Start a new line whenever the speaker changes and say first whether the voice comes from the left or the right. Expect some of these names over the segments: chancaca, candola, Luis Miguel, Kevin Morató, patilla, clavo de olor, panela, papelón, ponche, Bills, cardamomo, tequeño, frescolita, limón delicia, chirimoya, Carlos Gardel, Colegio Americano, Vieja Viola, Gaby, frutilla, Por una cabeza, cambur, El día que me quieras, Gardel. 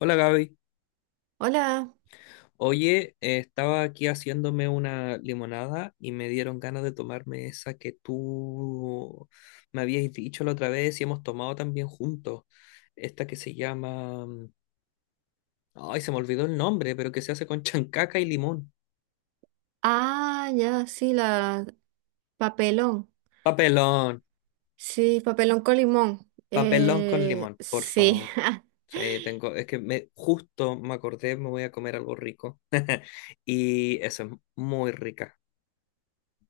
left: Hola Gaby.
right: Hola.
left: Oye, estaba aquí haciéndome una limonada y me dieron ganas de tomarme esa que tú me habías dicho la otra vez y hemos tomado también juntos. Esta que se llama. Ay, se me olvidó el nombre, pero que se hace con chancaca y limón.
right: Ah, ya, sí, la papelón.
left: Papelón,
right: Sí, papelón con limón.
left: papelón con limón, por
right: Sí.
left: favor. Sí, tengo, es que me, justo me acordé, me voy a comer algo rico y esa es muy rica.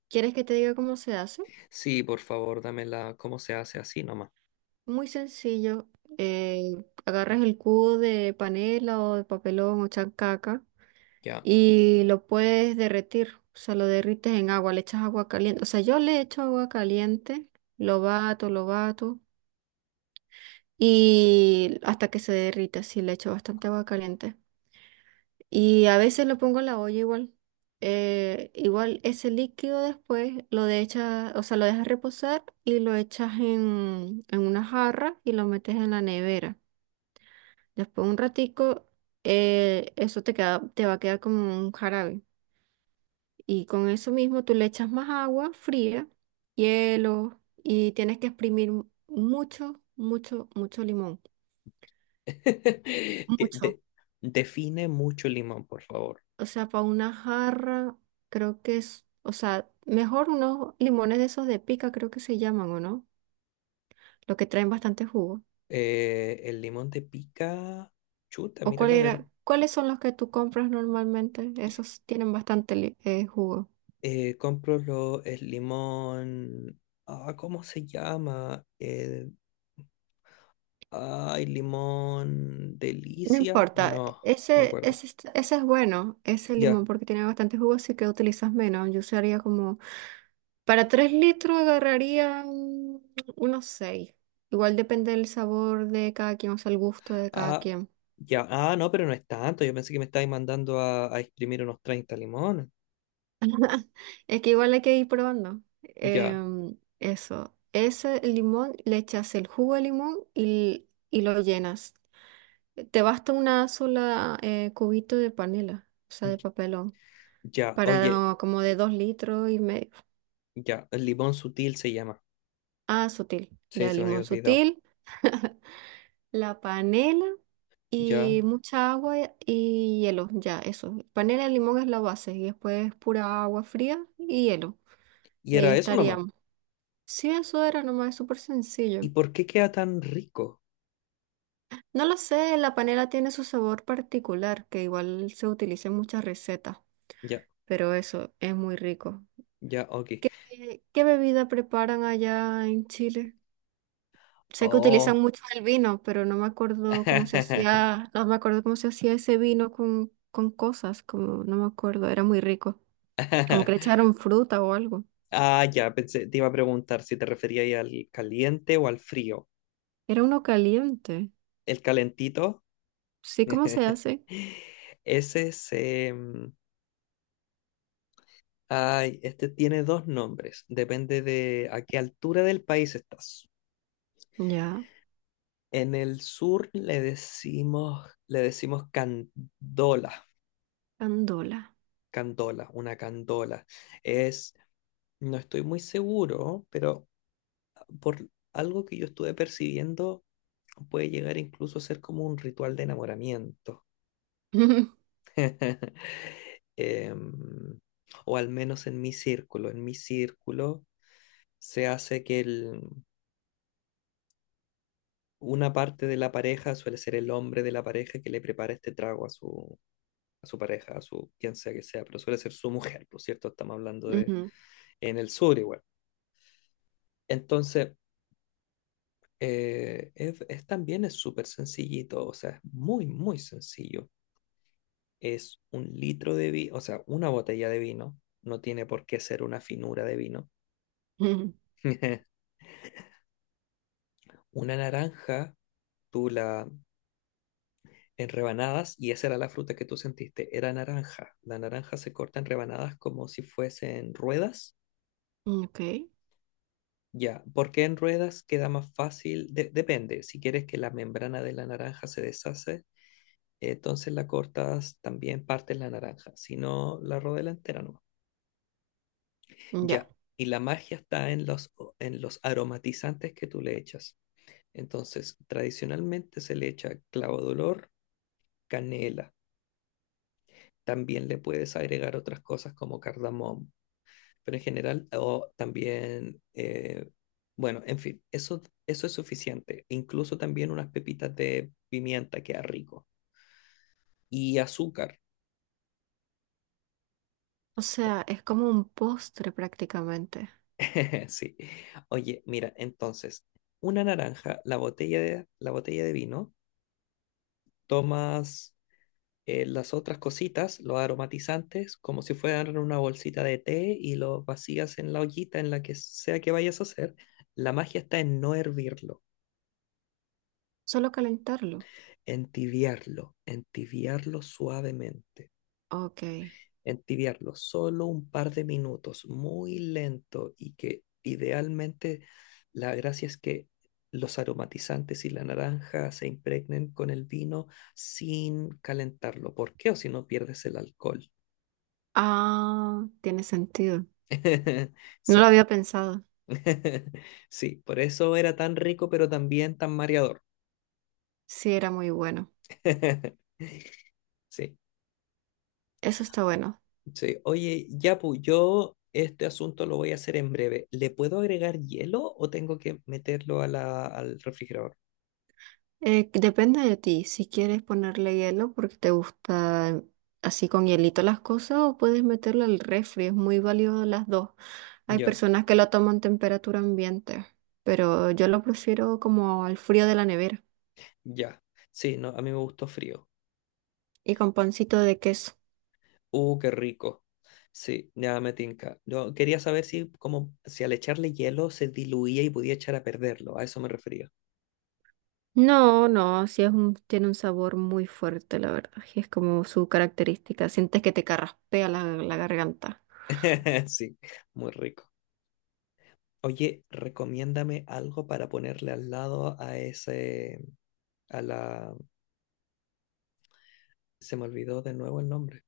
right: ¿Quieres que te diga cómo se hace?
left: Sí, por favor, dámela, ¿cómo se hace así nomás?
right: Muy sencillo. Eh, Agarras el cubo de panela o de papelón o chancaca
left: Ya.
right: y lo puedes derretir. O sea, lo derrites en agua, le echas agua caliente. O sea, yo le echo agua caliente, lo bato y hasta que se derrita, sí, le echo bastante agua caliente. Y a veces lo pongo en la olla igual. Igual ese líquido después lo dejas, o sea, lo dejas reposar y lo echas en una jarra y lo metes en la nevera. Después un ratico, eso te queda, te va a quedar como un jarabe. Y con eso mismo tú le echas más agua fría, hielo y tienes que exprimir mucho, mucho, mucho limón.
left: Que
right: Mucho.
left: define mucho el limón, por favor.
right: O sea, para una jarra, creo que es, o sea, mejor unos limones de esos de pica, creo que se llaman, ¿o no? Los que traen bastante jugo.
left: El limón de pica, chuta,
right: ¿O
left: mira
right: cuál
left: la verdad
right: era, cuáles son los que tú compras normalmente? Esos tienen bastante jugo.
left: Eh, Compro el limón, ah, ¿cómo se llama? El, ay, limón
right: No
left: delicia,
right: importa,
left: no, me
right: ese,
left: acuerdo.
right: ese, es- ese es bueno, ese
left: Ya,
right: limón, porque tiene bastante jugo, así que utilizas menos. Yo usaría como, para 3 litros agarraría unos 6. Igual depende del sabor de cada quien, o sea, el gusto de cada
left: ah,
right: quien.
left: ya, ah, no, pero no es tanto. Yo pensé que me estabais mandando a exprimir unos 30 limones.
right: Es que igual hay que ir probando.
left: Ya,
right: Eso. Ese limón, le echas el jugo de limón y lo llenas. Te basta una sola cubito de panela, o sea, de papelón,
left: ya,
right: para
left: oye,
right: no- como de dos litros y medio.
left: ya, el limón sutil se llama.
right: Ah, sutil.
left: Sí,
right: Ya,
left: se me había
right: limón
left: olvidado.
right: sutil, la panela y
left: Ya.
right: mucha agua y hielo. Ya, eso. Panela y limón es la base y después pura agua fría y hielo.
left: Y
right: Y ahí
left: era eso nomás.
right: estaríamos. Sí, eso era nomás, es súper
left: ¿Y
right: sencillo.
left: por qué queda tan rico?
right: No lo sé, la panela tiene su sabor particular, que igual se utiliza en muchas recetas,
left: Ya,
right: pero eso es muy rico.
left: ya, ok.
right: ¿Qué bebida preparan allá en Chile? Sé que utilizan
left: Oh.
right: mucho el vino, pero no me acuerdo cómo se hacía, no me acuerdo cómo se hacía ese vino con cosas, como no me acuerdo, era muy rico. Como que le echaron fruta o algo.
left: Ah, ya, pensé, te iba a preguntar si te refería ahí al caliente o al frío.
right: Era uno caliente.
left: ¿El calentito?
right: Sí, ¿cómo se hace?
left: Ese se. Ay, este tiene dos nombres. Depende de a qué altura del país estás.
right: Ya,
left: En el sur le decimos candola,
right: candola.
left: candola, una candola. Es No estoy muy seguro, pero por algo que yo estuve percibiendo, puede llegar incluso a ser como un ritual de enamoramiento. Em, o al menos en mi círculo. En mi círculo se hace que una parte de la pareja suele ser el hombre de la pareja que le prepara este trago a su pareja, a su quien sea que sea, pero suele ser su mujer, por cierto, estamos hablando de
right: Ujú,
left: en el sur igual. Entonces, es también es súper sencillito, o sea, es muy, muy sencillo. Es un litro de vino, o sea, una botella de vino, no tiene por qué ser una finura de vino.
right: ujú,
left: Una naranja, tú la en rebanadas, y esa era la fruta que tú sentiste, era naranja. La naranja se corta en rebanadas como si fuesen ruedas.
right: ok,
left: Ya, porque en ruedas queda más fácil? Depende, si quieres que la membrana de la naranja se deshace. La cortas también partes la naranja, si no la rodela entera no.
right: ya.
left: Ya, y la magia está en los aromatizantes que tú le echas. Entonces, tradicionalmente se le echa clavo de olor, canela. También le puedes agregar otras cosas como cardamomo, pero en general, o también, bueno, en fin, eso es suficiente. Incluso también unas pepitas de pimienta queda rico. Y azúcar.
right: O sea, es como un postre prácticamente.
left: Sí. Oye, mira, entonces, una naranja, la botella de vino, tomas las otras cositas, los aromatizantes, como si fueran una bolsita de té y los vacías en la ollita en la que sea que vayas a hacer. La magia está en no hervirlo,
right: Solo calentarlo.
left: entibiarlo, entibiarlo suavemente.
right: Ok.
left: Entibiarlo solo un par de minutos, muy lento y que idealmente la gracia es que los aromatizantes y la naranja se impregnen con el vino sin calentarlo. ¿Por qué? O si no pierdes el alcohol.
right: Ah, tiene sentido. No lo
left: Sí,
right: había pensado.
left: sí, por eso era tan rico, pero también tan mareador.
right: Sí, era muy bueno.
left: Sí,
right: Eso está bueno.
left: sí. Oye, Yapu, yo este asunto lo voy a hacer en breve. ¿Le puedo agregar hielo o tengo que meterlo a al refrigerador?
right: Depende de ti si quieres ponerle hielo porque te gusta así con hielito las cosas o puedes meterlo al refri. Es muy válido las dos. Hay
left: Ya,
right: personas que lo toman temperatura ambiente, pero yo lo prefiero como al frío de la nevera
left: ya. Sí, no, a mí me gustó frío.
right: y con pancito de queso.
left: Qué rico. Sí, ya me tinca. Yo quería saber si, como, si al echarle hielo se diluía y podía echar a perderlo. A eso me refería.
right: No, no, sí es un, tiene un sabor muy fuerte, la verdad. Y es como su característica. Sientes que te carraspea la, la garganta.
left: Sí, muy rico. Oye, recomiéndame algo para ponerle al lado a ese, a la, se me olvidó de nuevo el nombre.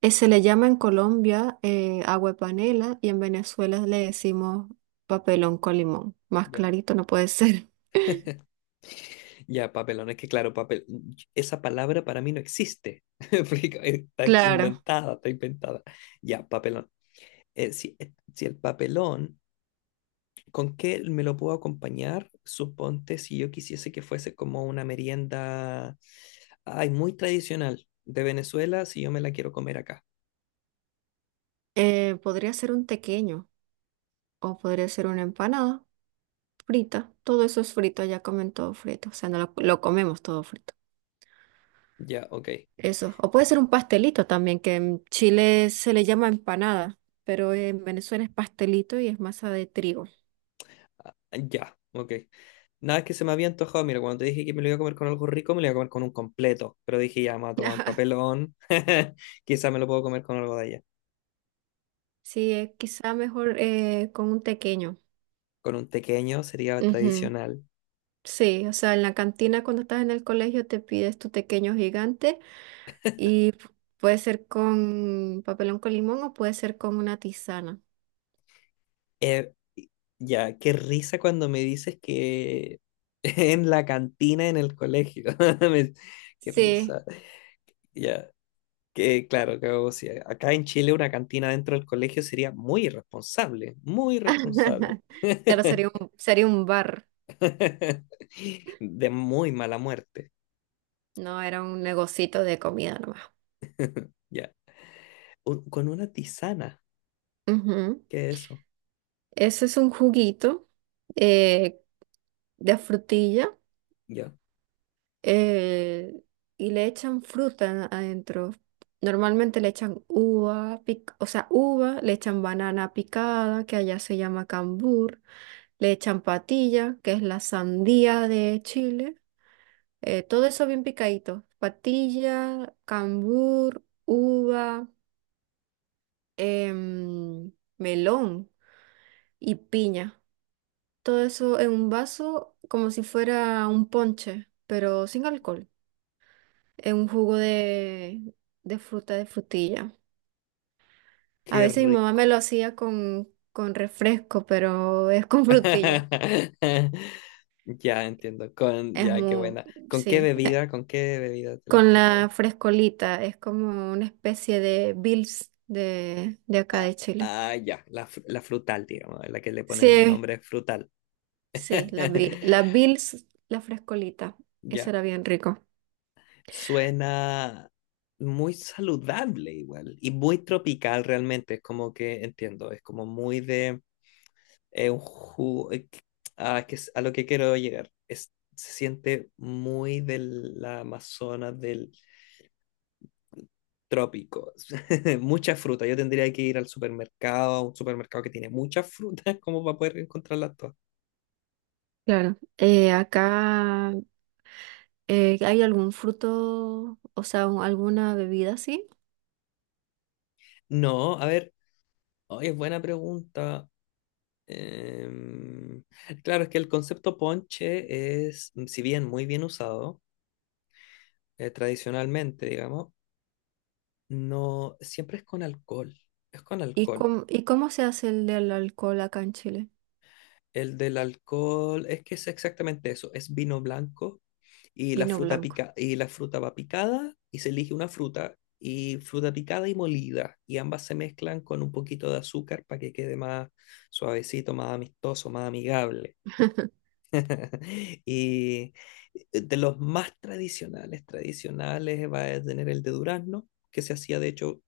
right: Se le llama en Colombia agua de panela y en Venezuela le decimos papelón con limón. Más
left: Ya,
right: clarito no puede ser.
left: ya, papelón. Es que claro, papel, esa palabra para mí no existe. Porque está
right: Claro,
left: inventada, está inventada. Ya, papelón. Si el papelón, ¿con qué me lo puedo acompañar? Suponte si yo quisiese que fuese como una merienda, ay, muy tradicional de Venezuela, si yo me la quiero comer acá.
right: podría ser un tequeño o podría ser una empanada frita. Todo eso es frito, ya comen todo frito. O sea, no lo comemos todo frito.
left: Ya, ok.
right: Eso. O puede ser un pastelito también, que en Chile se le llama empanada, pero en Venezuela es pastelito y es masa de trigo.
left: Ya, ok. Nada que se me había antojado. Mira, cuando te dije que me lo iba a comer con algo rico, me lo iba a comer con un completo. Pero dije, ya, me voy a tomar un papelón. Quizá me lo puedo comer con algo de allá.
right: Sí, es quizá mejor con un tequeño.
left: Con un pequeño sería
right: Ujú.
left: tradicional.
right: Sí, o sea, en la cantina cuando estás en el colegio te pides tu tequeño gigante y puede ser con papelón con limón o puede ser con una tisana.
left: Eh, ya, qué risa cuando me dices que en la cantina en el colegio. Me- Qué
right: Sí.
left: risa. Ya, que claro, que, o sea, acá en Chile una cantina dentro del colegio sería muy irresponsable, muy irresponsable.
right: Claro, sería un bar,
left: De muy mala muerte.
right: no era un negocito de comida nomás.
left: Ya. Con una tisana.
right: Ujú.
left: ¿Qué es eso?
right: Ese es un juguito eh, de frutilla
left: Ya.
right: eh, y le echan fruta adentro. Normalmente le echan uva, pic- o sea, uva, le echan banana picada, que allá se llama cambur, le echan patilla, que es la sandía de Chile. Todo eso bien picadito. Patilla, cambur, uva, em, melón y piña. Todo eso en un vaso como si fuera un ponche, pero sin alcohol, en un jugo de fruta, de frutilla. A
left: Qué
right: veces mi mamá
left: rico.
right: me lo hacía con refresco, pero es con frutilla.
left: Ya entiendo. Con,
right: Es
left: ya, qué
right: muy,
left: buena. ¿Con qué
right: sí,
left: bebida? ¿Con qué bebida te las
right: con
left: preparabas?
right: la frescolita, es como una especie de Bills de acá
left: Ah,
right: de Chile.
left: ah, ya, la frutal, digamos, la que le ponen
right: Sí,
left: nombre frutal.
right: sí, La Bills, la frescolita, eso
left: Ya,
right: era bien rico.
left: suena muy saludable igual y muy tropical realmente, es como que entiendo, es como muy de un jugo, que es a lo que quiero llegar, se siente muy de la Amazonas del trópico, mucha fruta, yo tendría que ir al supermercado, a un supermercado que tiene muchas frutas como para poder encontrarlas todas.
right: Claro, acá. ¿Hay algún fruto, o sea, alguna bebida así?
left: No, a ver. Oye, es buena pregunta. Em, claro, es que el concepto ponche es, si bien muy bien usado, tradicionalmente, digamos, no siempre es con alcohol. Es con
right: ¿Y
left: alcohol.
right: cómo, y cómo se hace el del alcohol acá en Chile?
left: El del alcohol es que es exactamente eso, es vino blanco y la
right: Vino
left: fruta
right: blanco.
left: pica y la fruta va picada y se elige una fruta y fruta picada y molida y ambas se mezclan con un poquito de azúcar para que quede más suavecito, más amistoso, más amigable. Y de los más tradicionales, tradicionales, va a tener el de durazno, que se hacía, de hecho,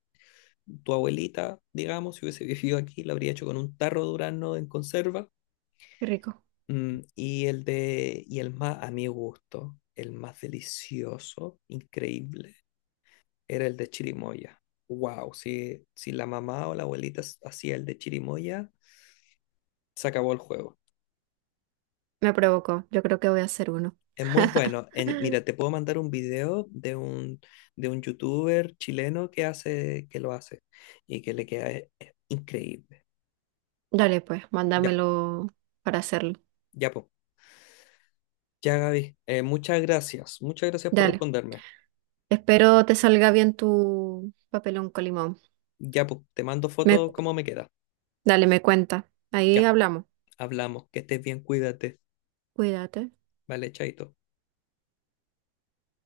left: tu abuelita, digamos, si hubiese vivido aquí, lo habría hecho con un tarro de durazno en conserva.
right: Qué rico.
left: Y el más, a mi gusto, el más delicioso, increíble, era el de chirimoya. Wow, si la mamá o la abuelita hacía el de chirimoya, se acabó el juego.
right: Me provocó. Yo creo que voy a hacer uno.
left: Es muy bueno. Mira, te puedo mandar un video de un youtuber chileno que lo hace y que le queda increíble.
right: Dale, pues,
left: Ya,
right: mándamelo para hacerlo.
left: ya, pues. Ya, Gaby. Muchas gracias. Muchas gracias por
right: Dale.
left: responderme.
right: Espero te salga bien tu papelón con limón.
left: Ya, pues, te mando
right: Me,
left: fotos cómo me queda.
right: dale, me cuenta. Ahí
left: Ya,
right: hablamos.
left: hablamos. Que estés bien, cuídate.
right: Cuídate.
left: Vale, chaito.